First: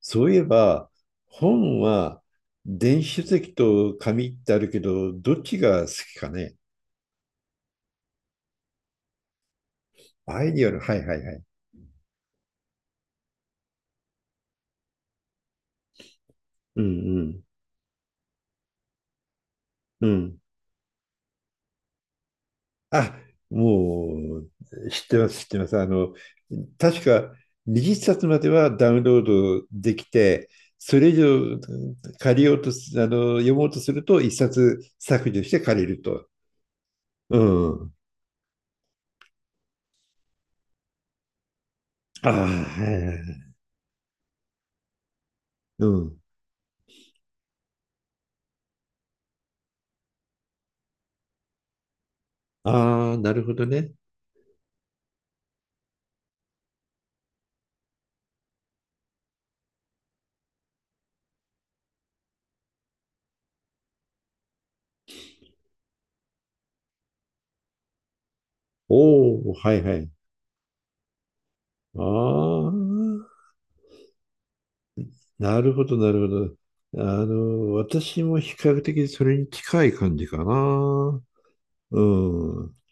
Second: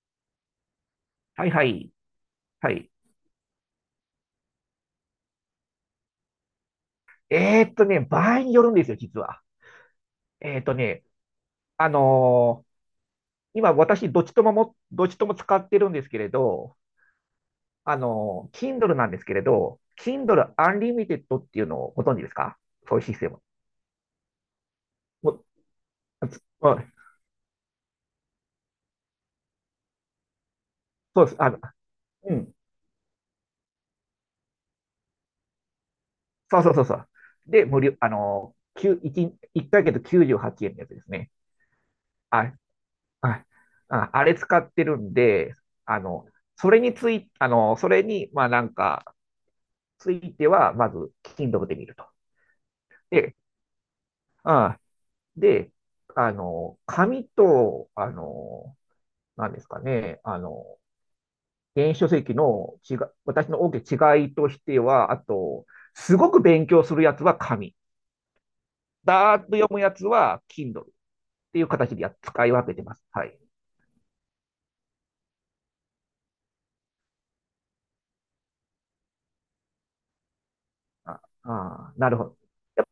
そういえば、はいは本い。ははい。電子書籍と紙ってあるけど、どっちが好きかね。場合によるんですよ、実は。アイえーデっィアとル、はいね、はいはい。あのー今私、どっちとも使ってるんですけれど、うんKindle なんですけれど、うん。うん。Kindle Unlimited っていうのをご存知ですか？そういうあ、システム。もう、知ってまもす、知うってます。あの、あつあ確か20冊まではダウンロードできて、それ以そうです。上う借りん。ようとす、あの、読もうとすると1冊削除して借りると。そうそうそうそう。うで、無ん。料、きゅう一ヶ月98円のやつですね。ああ、あ、はいはいはあ、い。あれ使ってるんで、うあん。の、それに、ついては、まず、Kindle で見ると。ああ、なで、るほどね。あで、あの、紙と、あの、なんですかね、あの、電子書籍の違い、私の大きな違いとしては、あと、すごく勉強するやつは紙。だーっおとお、読はむいやはつい。は Kindle っていう形であ使い分あ、けてます。はい。なるほど、なるほど。あの、私も比較的それに近い感じかあな。あうなるほど。ん。やっ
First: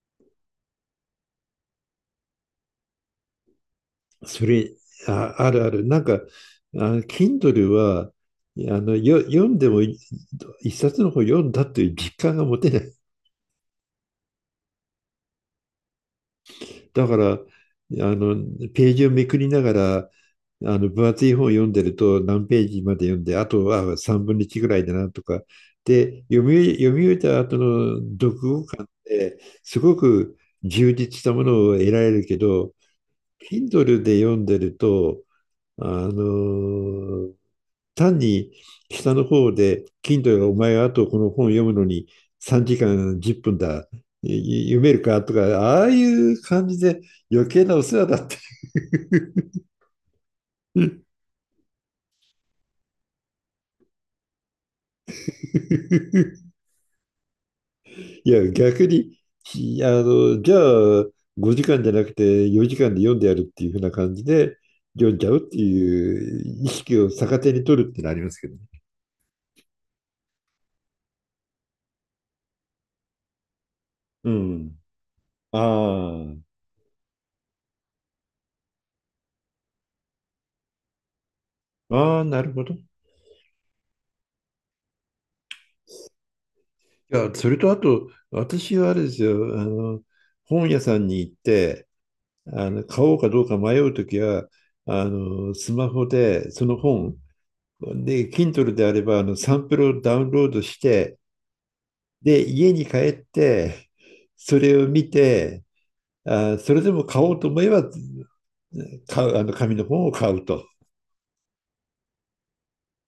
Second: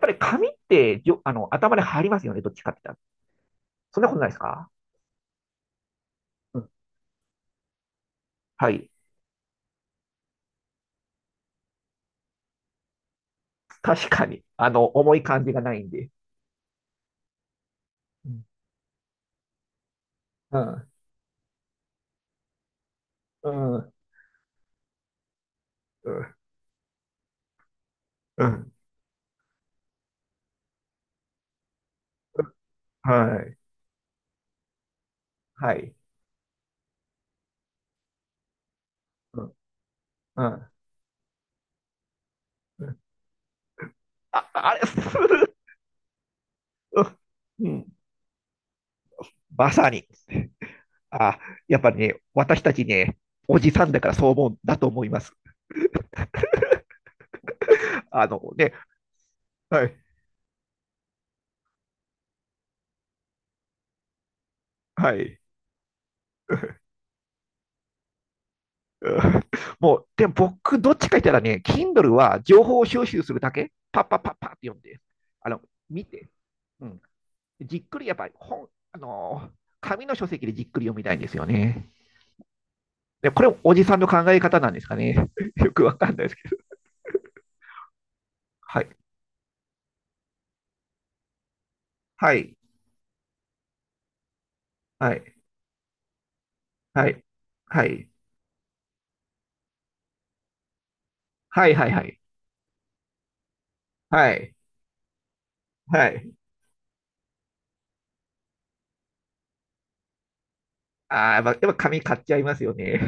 ぱり紙ってあの頭に入りますよね、どっちかって言ったら。そんなことないですそれ、か？あ、あるある。なんか、うん、あの、Kindle は、はい。読んでもい一冊の本読んだという実感が持てない。確かに。あの、重い感じがないんで。だから、あうの、ん。ページをめくりながら、うあんの分厚い本を読んでると何ページまで読んで、あうとん、うん、は3分の1ぐらいだなとか、で、読み終えた後の読う後ん、感ってすごく充実したものを得られるけど、はい、Kindle で読んでると、はあい、のー単に下のう方ん、で、Kindle がうおん、前はあとこの本読むのに3時間10分だ、あ、あ読れ、めするかとか、る。ああいう感じで余計うなおん、世話だっていまさに。う。 あ、やっぱりね、私たちね、おじさんだからそう思うんだと思います。あいのや、ね、逆に、ひはあい、の、じゃあ、5時間じゃなくて4時間で読んでやるっていうふな感じで、読はんじゃうっい。ていう意 識を逆手に取るってのありますけどね。うん、もう、でも僕、どっちか言ったらね、Kindle は情報を収集するだけ、パッパッうパッパって読ん。んで、あの、見て、あうん、じっくりやっぱり本、あの紙の書籍でじっくり読みたいんですよね。あ、ああ、なるほど。いで、これ、おじさんの考え方なんですかね。よくわかんないですけど。や、それとあと、私ははあい。れですよ。あの、本屋さんに行って、はい。あの、買おうかどうか迷うときは、あはい。の、スマホでそのは本、い。はい。で、Kindle であれば、あの、サンプルをダウンロードして、はい。はい。はい。で、家に帰って、はい。それを見て、はい。あ、それでも買おうと思えば、買う、あの紙の本を買うと。ああ、やっぱ紙買っちゃいますよね。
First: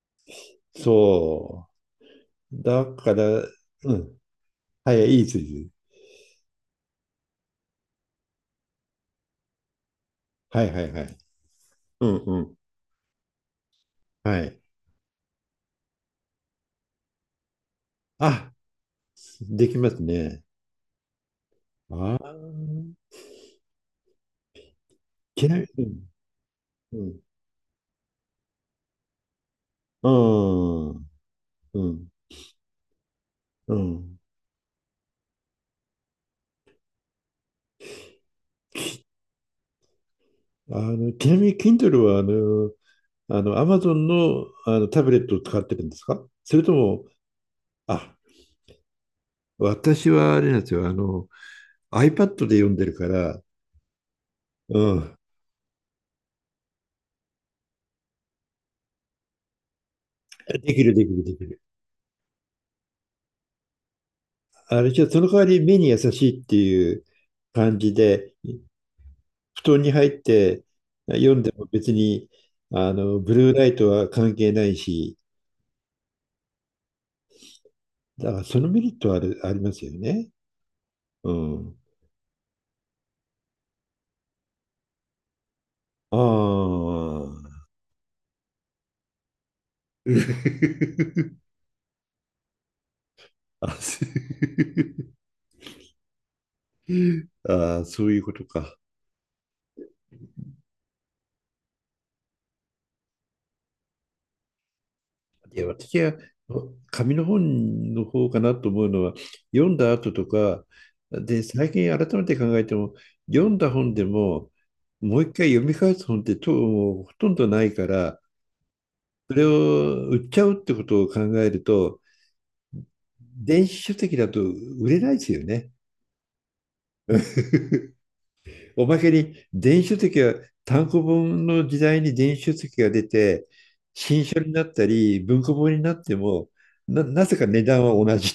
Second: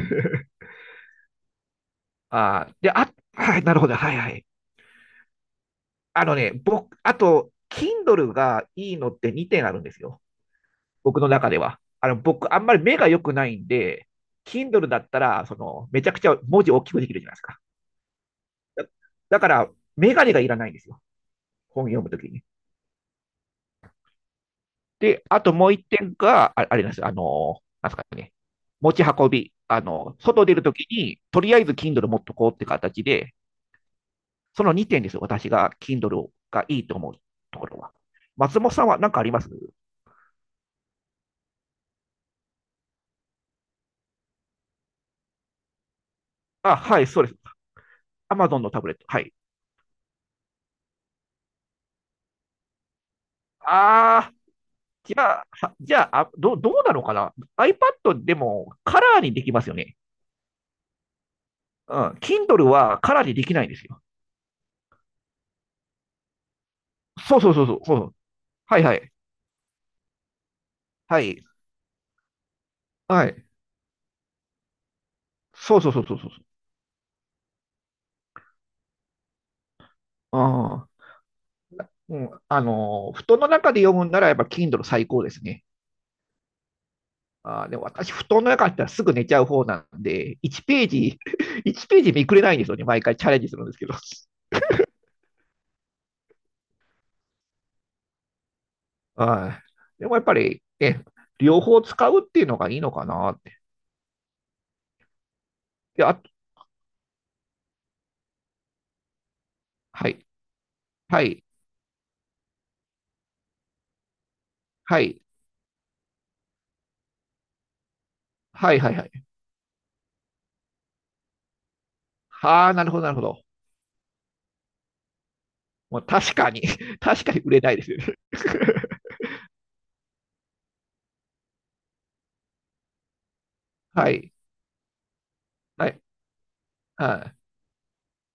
そ う。ああ、だで、あ、から、はい、なるほうど。はん。い。はい。はい、いい筋。あのね、僕、あと、Kindle がいいのって2点あるんですよ。はいはいはい。僕の中では。うあんの、う僕、ん。あんまり目が良くないんで、はい。Kindle だったら、その、めちゃくちゃ文字大きくできるじゃないですか。あ、だ、だかでら、きますメガネがね。いらないんですよ。本読むあときに。あ、で、あちとなみもう一に、点が、あれなんでうすよ、あん、の、なんですかね、持ち運び。あうの、外出るときん、うん、に、とりあえず う Kindle ん。持っとこうって形で、うん。その2点ですよ、私が Kindle がいいと思うところは。松本さんは何かあります？あの、ちなみに Kindle は、あの、あの、Amazon の、あのタブレットを使ってるんですかそれとあ、はも、い、そうです。あ、Amazon のタブレット。はい。私はあれなんですよ。あの、iPad で読んでるから、あー、うじん、ゃあ、じゃあ、どうなのかな？ iPad でもカラーにできますよね。できるできるできる。うん。Kindle はカラーにできないんですよ。あれじゃその代わり目に優しいっていうそうそうそうそ感う。じそう、で、はいはい。布団に入っては読んい。でも別に、あの、はブい。ルーライトは関係ないし、そうそうそうそうそう。だからそのメリットはある、ありますよね。ああ。うん。うん、あの、布団の中で読むんならやっぱ Kindle 最高ですね。ああ。あー、でも私、布団の中だったらすぐ寝ちゃう方なんで、1ページ、1ページ見くれないんですよね。毎回チャレンジするんあ、ですけど。す あーそういうことか。はい。でもやっぱり、ね、両方使うっていうのがいいのかなって。いや、私で、はあ、紙の本の方かなと思うのは、読んだは後い、とか、はで、い、最近改めて考えても、読んだ本でも、はもい、う一回読み返す本ってともうほとんどないから、はい、はい、はい。それを売っちゃうってことを考えると、はあ、なるほど、なるほど。電子書籍だと売れないですよね。もう確かに、確かに売れないです よね。おまけに電子書籍は単行本の時代に電子書籍が出て、は新い、書になったり文庫本にはない、ってもはない。ぜか値段は同じ。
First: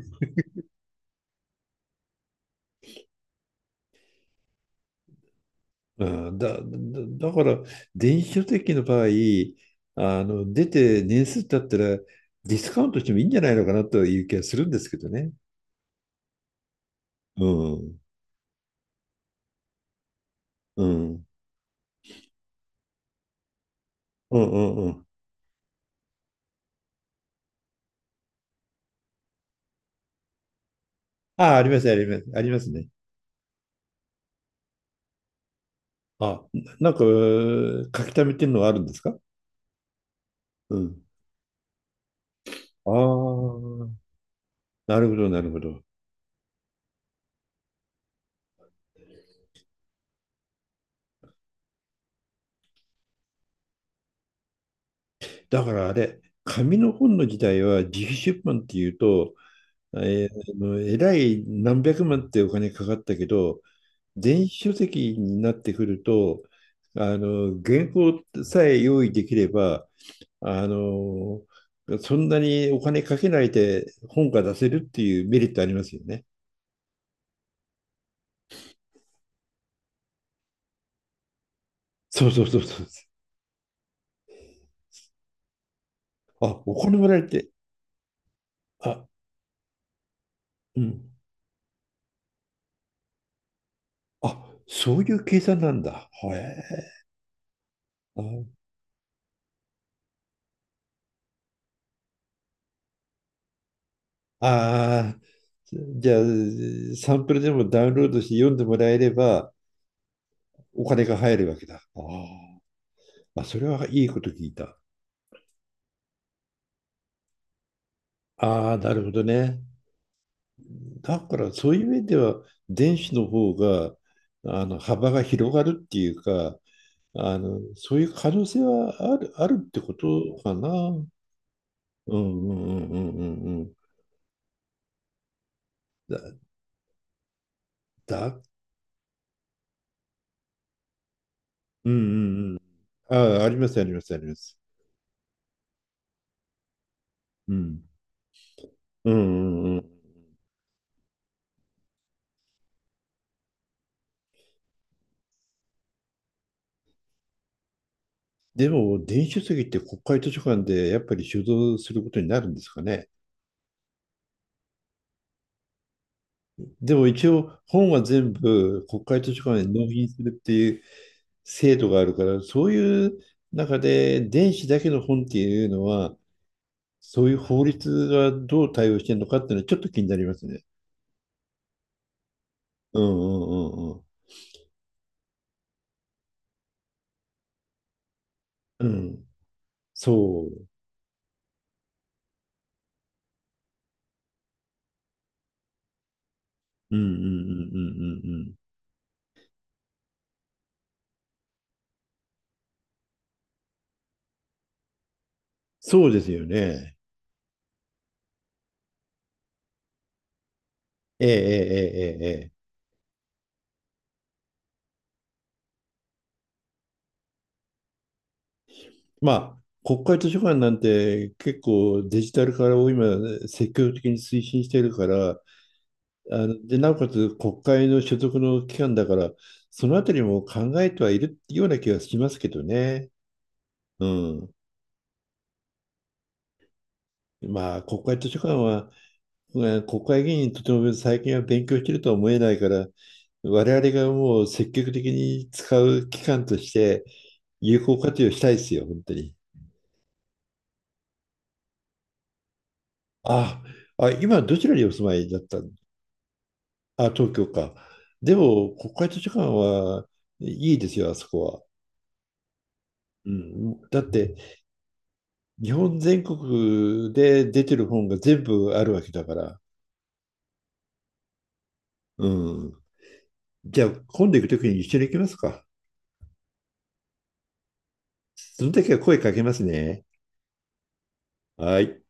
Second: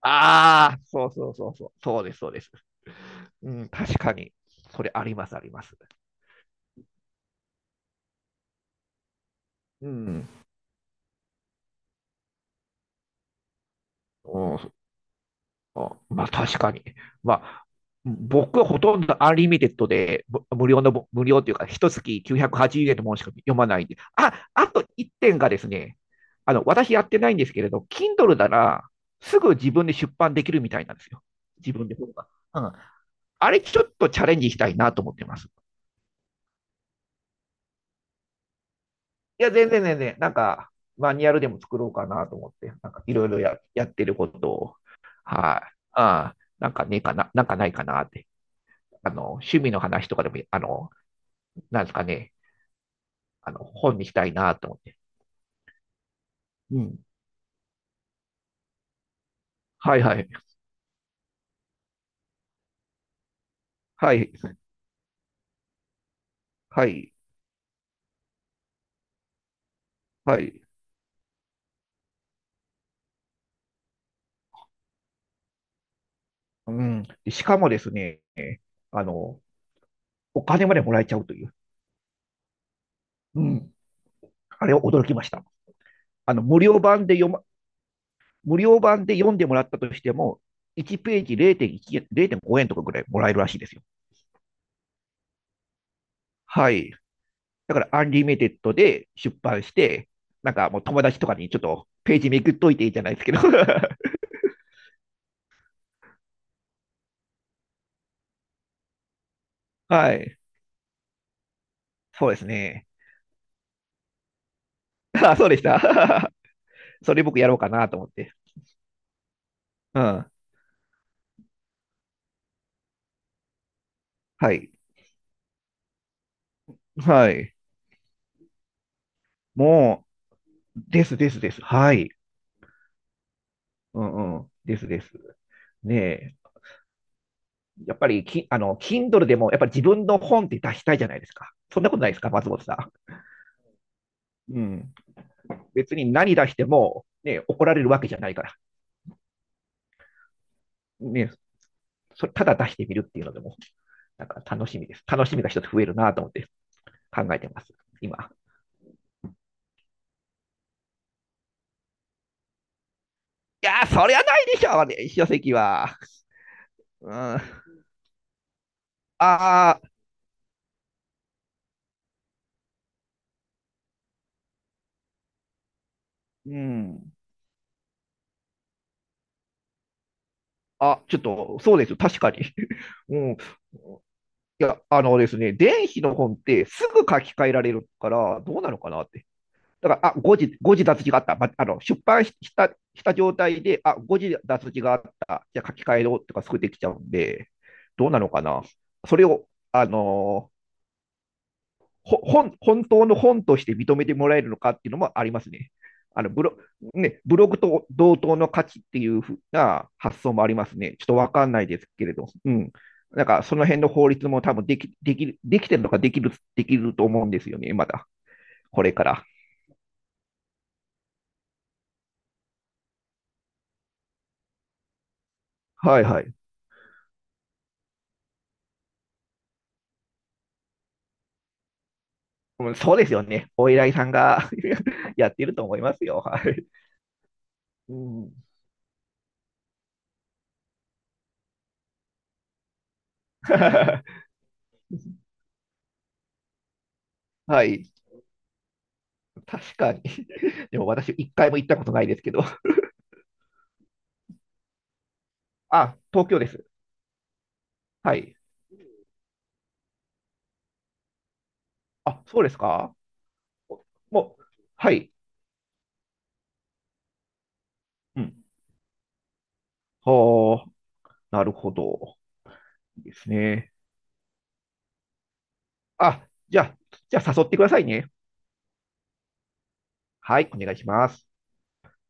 ああ、そうそうそうそう。そうです、そうです。うん、確かに。それあります、あります。うん、だ、だ、だから電子書籍の場合うあん。の出て年数経ったらディスカウントしてもいいんじゃないのかなという気うがするんん、ですけどね。まあ、確かに。まうあ、ん、うん、僕はほとんどアンリミテッドで、う無ん、料というか、一月980円のものしか読まないんで。うあ、ん、あとうん。1点がですね、あの、私やってないんですけれど、Kindle なら、すぐ自分で出版できるみたいなんですよ。ああ、あり自ま分す、あでり本ます、が。ありまうすん。ね。あれちょっとチャレンジしたいなと思ってます。あ、なんか書き溜めてるのがあるんですか。いや、全然全然、なんか、うん。マニュアルでも作ろうかなと思って、あなんかいろいろやっあ、てることを、なるほど、なるほはい。ど。ああ、なんかねえかな、なんかないかなって。あの、趣味の話とかでも、あの、なんですかね、あの、本にしたいなと思って。だからあれ、紙うのん。本の時代は自費出版っていうと、はいはえい。ー、あのえらい何百万ってお金かかったけど、はい。電子書籍になってくると、はい。あの、原稿さえ用意できれば、はい。あの、そんなにお金かけないで本が出せるっていうメリットありますよね。うん。でしかもですね、あの、お金までもらえちゃうという。そうそうそうそう。うん。あれを驚きました。あの、あ、お金もらえて、無料あ、版で読んでもらったとしても、う1ん。ページ0.1、0.5円とかぐらいもらえるらしいですよ。あ、そういう計算なんだ。へえ。はい。だから、アンリミテッドで出版して、なんかもう友達とかにちょっとページめくっといていいじゃないですけど。ああー、じゃあ、サンプルでもダウンロードして読んでもらえれば、はい。お金が入るわけだ。あそうですー、ね。あ、それはいいこと聞いた。あ、そうでした。それ僕やろうかなと思って。ああ、なるほどね。うん。だからそういう面では電子の方がはあい。の幅が広がるっていうかはあい。のそういう可能性はある、あるってこもとかな。う、うでんすですです。はい。うんうんうんうんうん。うんうん。ですです。ねだ、え。やっぱりだ、き、あの、Kindle でも、やっぱり自分の本って出したいじゃないですか。そんうなんことないですか、松うんうん。本さあ、ありますありますありまん？す。うん。別に何出しても、ね、う怒らん。れるわけじゃないから。うんうんうん。ね、それただ出してみるっていうのでも、なんか楽しみです。楽しみが一つ増えるなと思って考えてます、今。でも電子書籍って国会図書館でやっぱり収蔵することになるんですかね。いやー、そりゃないでしょうね、書籍は。でもうん。一あ応本は全部国会図書館にあ、納品するっていう制度があるから、そういう中で電子だけの本っていうのは、うん。そういう法律がどう対応してるのかっていうのはちょっと気になりますね。あ、ちょっと、そうです、確かに。うんうん。うんうんいや、あのですね、電子の本ってすぐ書き換えられるから、どうなのうん。かうなっん。て。だから、あ、そう。誤字脱字があった。あの、出版した、した状態で、あ、誤字脱字があった。じゃあ書き換えろとかすぐできちゃうんううんうんんうんうで、どうなのんかうん。な。それを、あのー本、本当の本として認めてもらえるのかっていうのもありますね。そうであのすブよロ、ね。ね、ブログと同等の価値っていうふうな発想もありますね。ちょっとええわえかんないですけれええど。ええうえ。ん。なんか、その辺の法律も多分できると思うんですよね、まだ。これから。まあ、国会図書館なんて結構デジタル化を今積極的に推進してるから、はいはい。あの、で、なおかつ国会の所属の機関だから、そのあたりも考えてはいるような気がしますけどうんそうでね。すよね。お依頼さうんが ん。やっていると思いますよ。はい。まあ、う国会図ん、書館は、うん、国会議員にとても最近は勉強してるとは思えないから、我々が もう積極的に使う機関としては有い。効活用したいですよ、本当に。確かに。でも私、一回も行ったことないですけど。あ、あ、今どちらにお住まいだったの。あ、東京です。あ、東京か。はでい。も、国会図書館はいいですよ、あそこは。あ、そうですか。うん、だって、もう、はい。日本全国で出てる本がう全ん。部あるわけだから。はあ、なるほど。うん。ですね。じゃあ、今度行くときに一緒に行きますか。あ、じゃあ誘ってくださいね。その時は声かけますね。はい、お願いします。はい。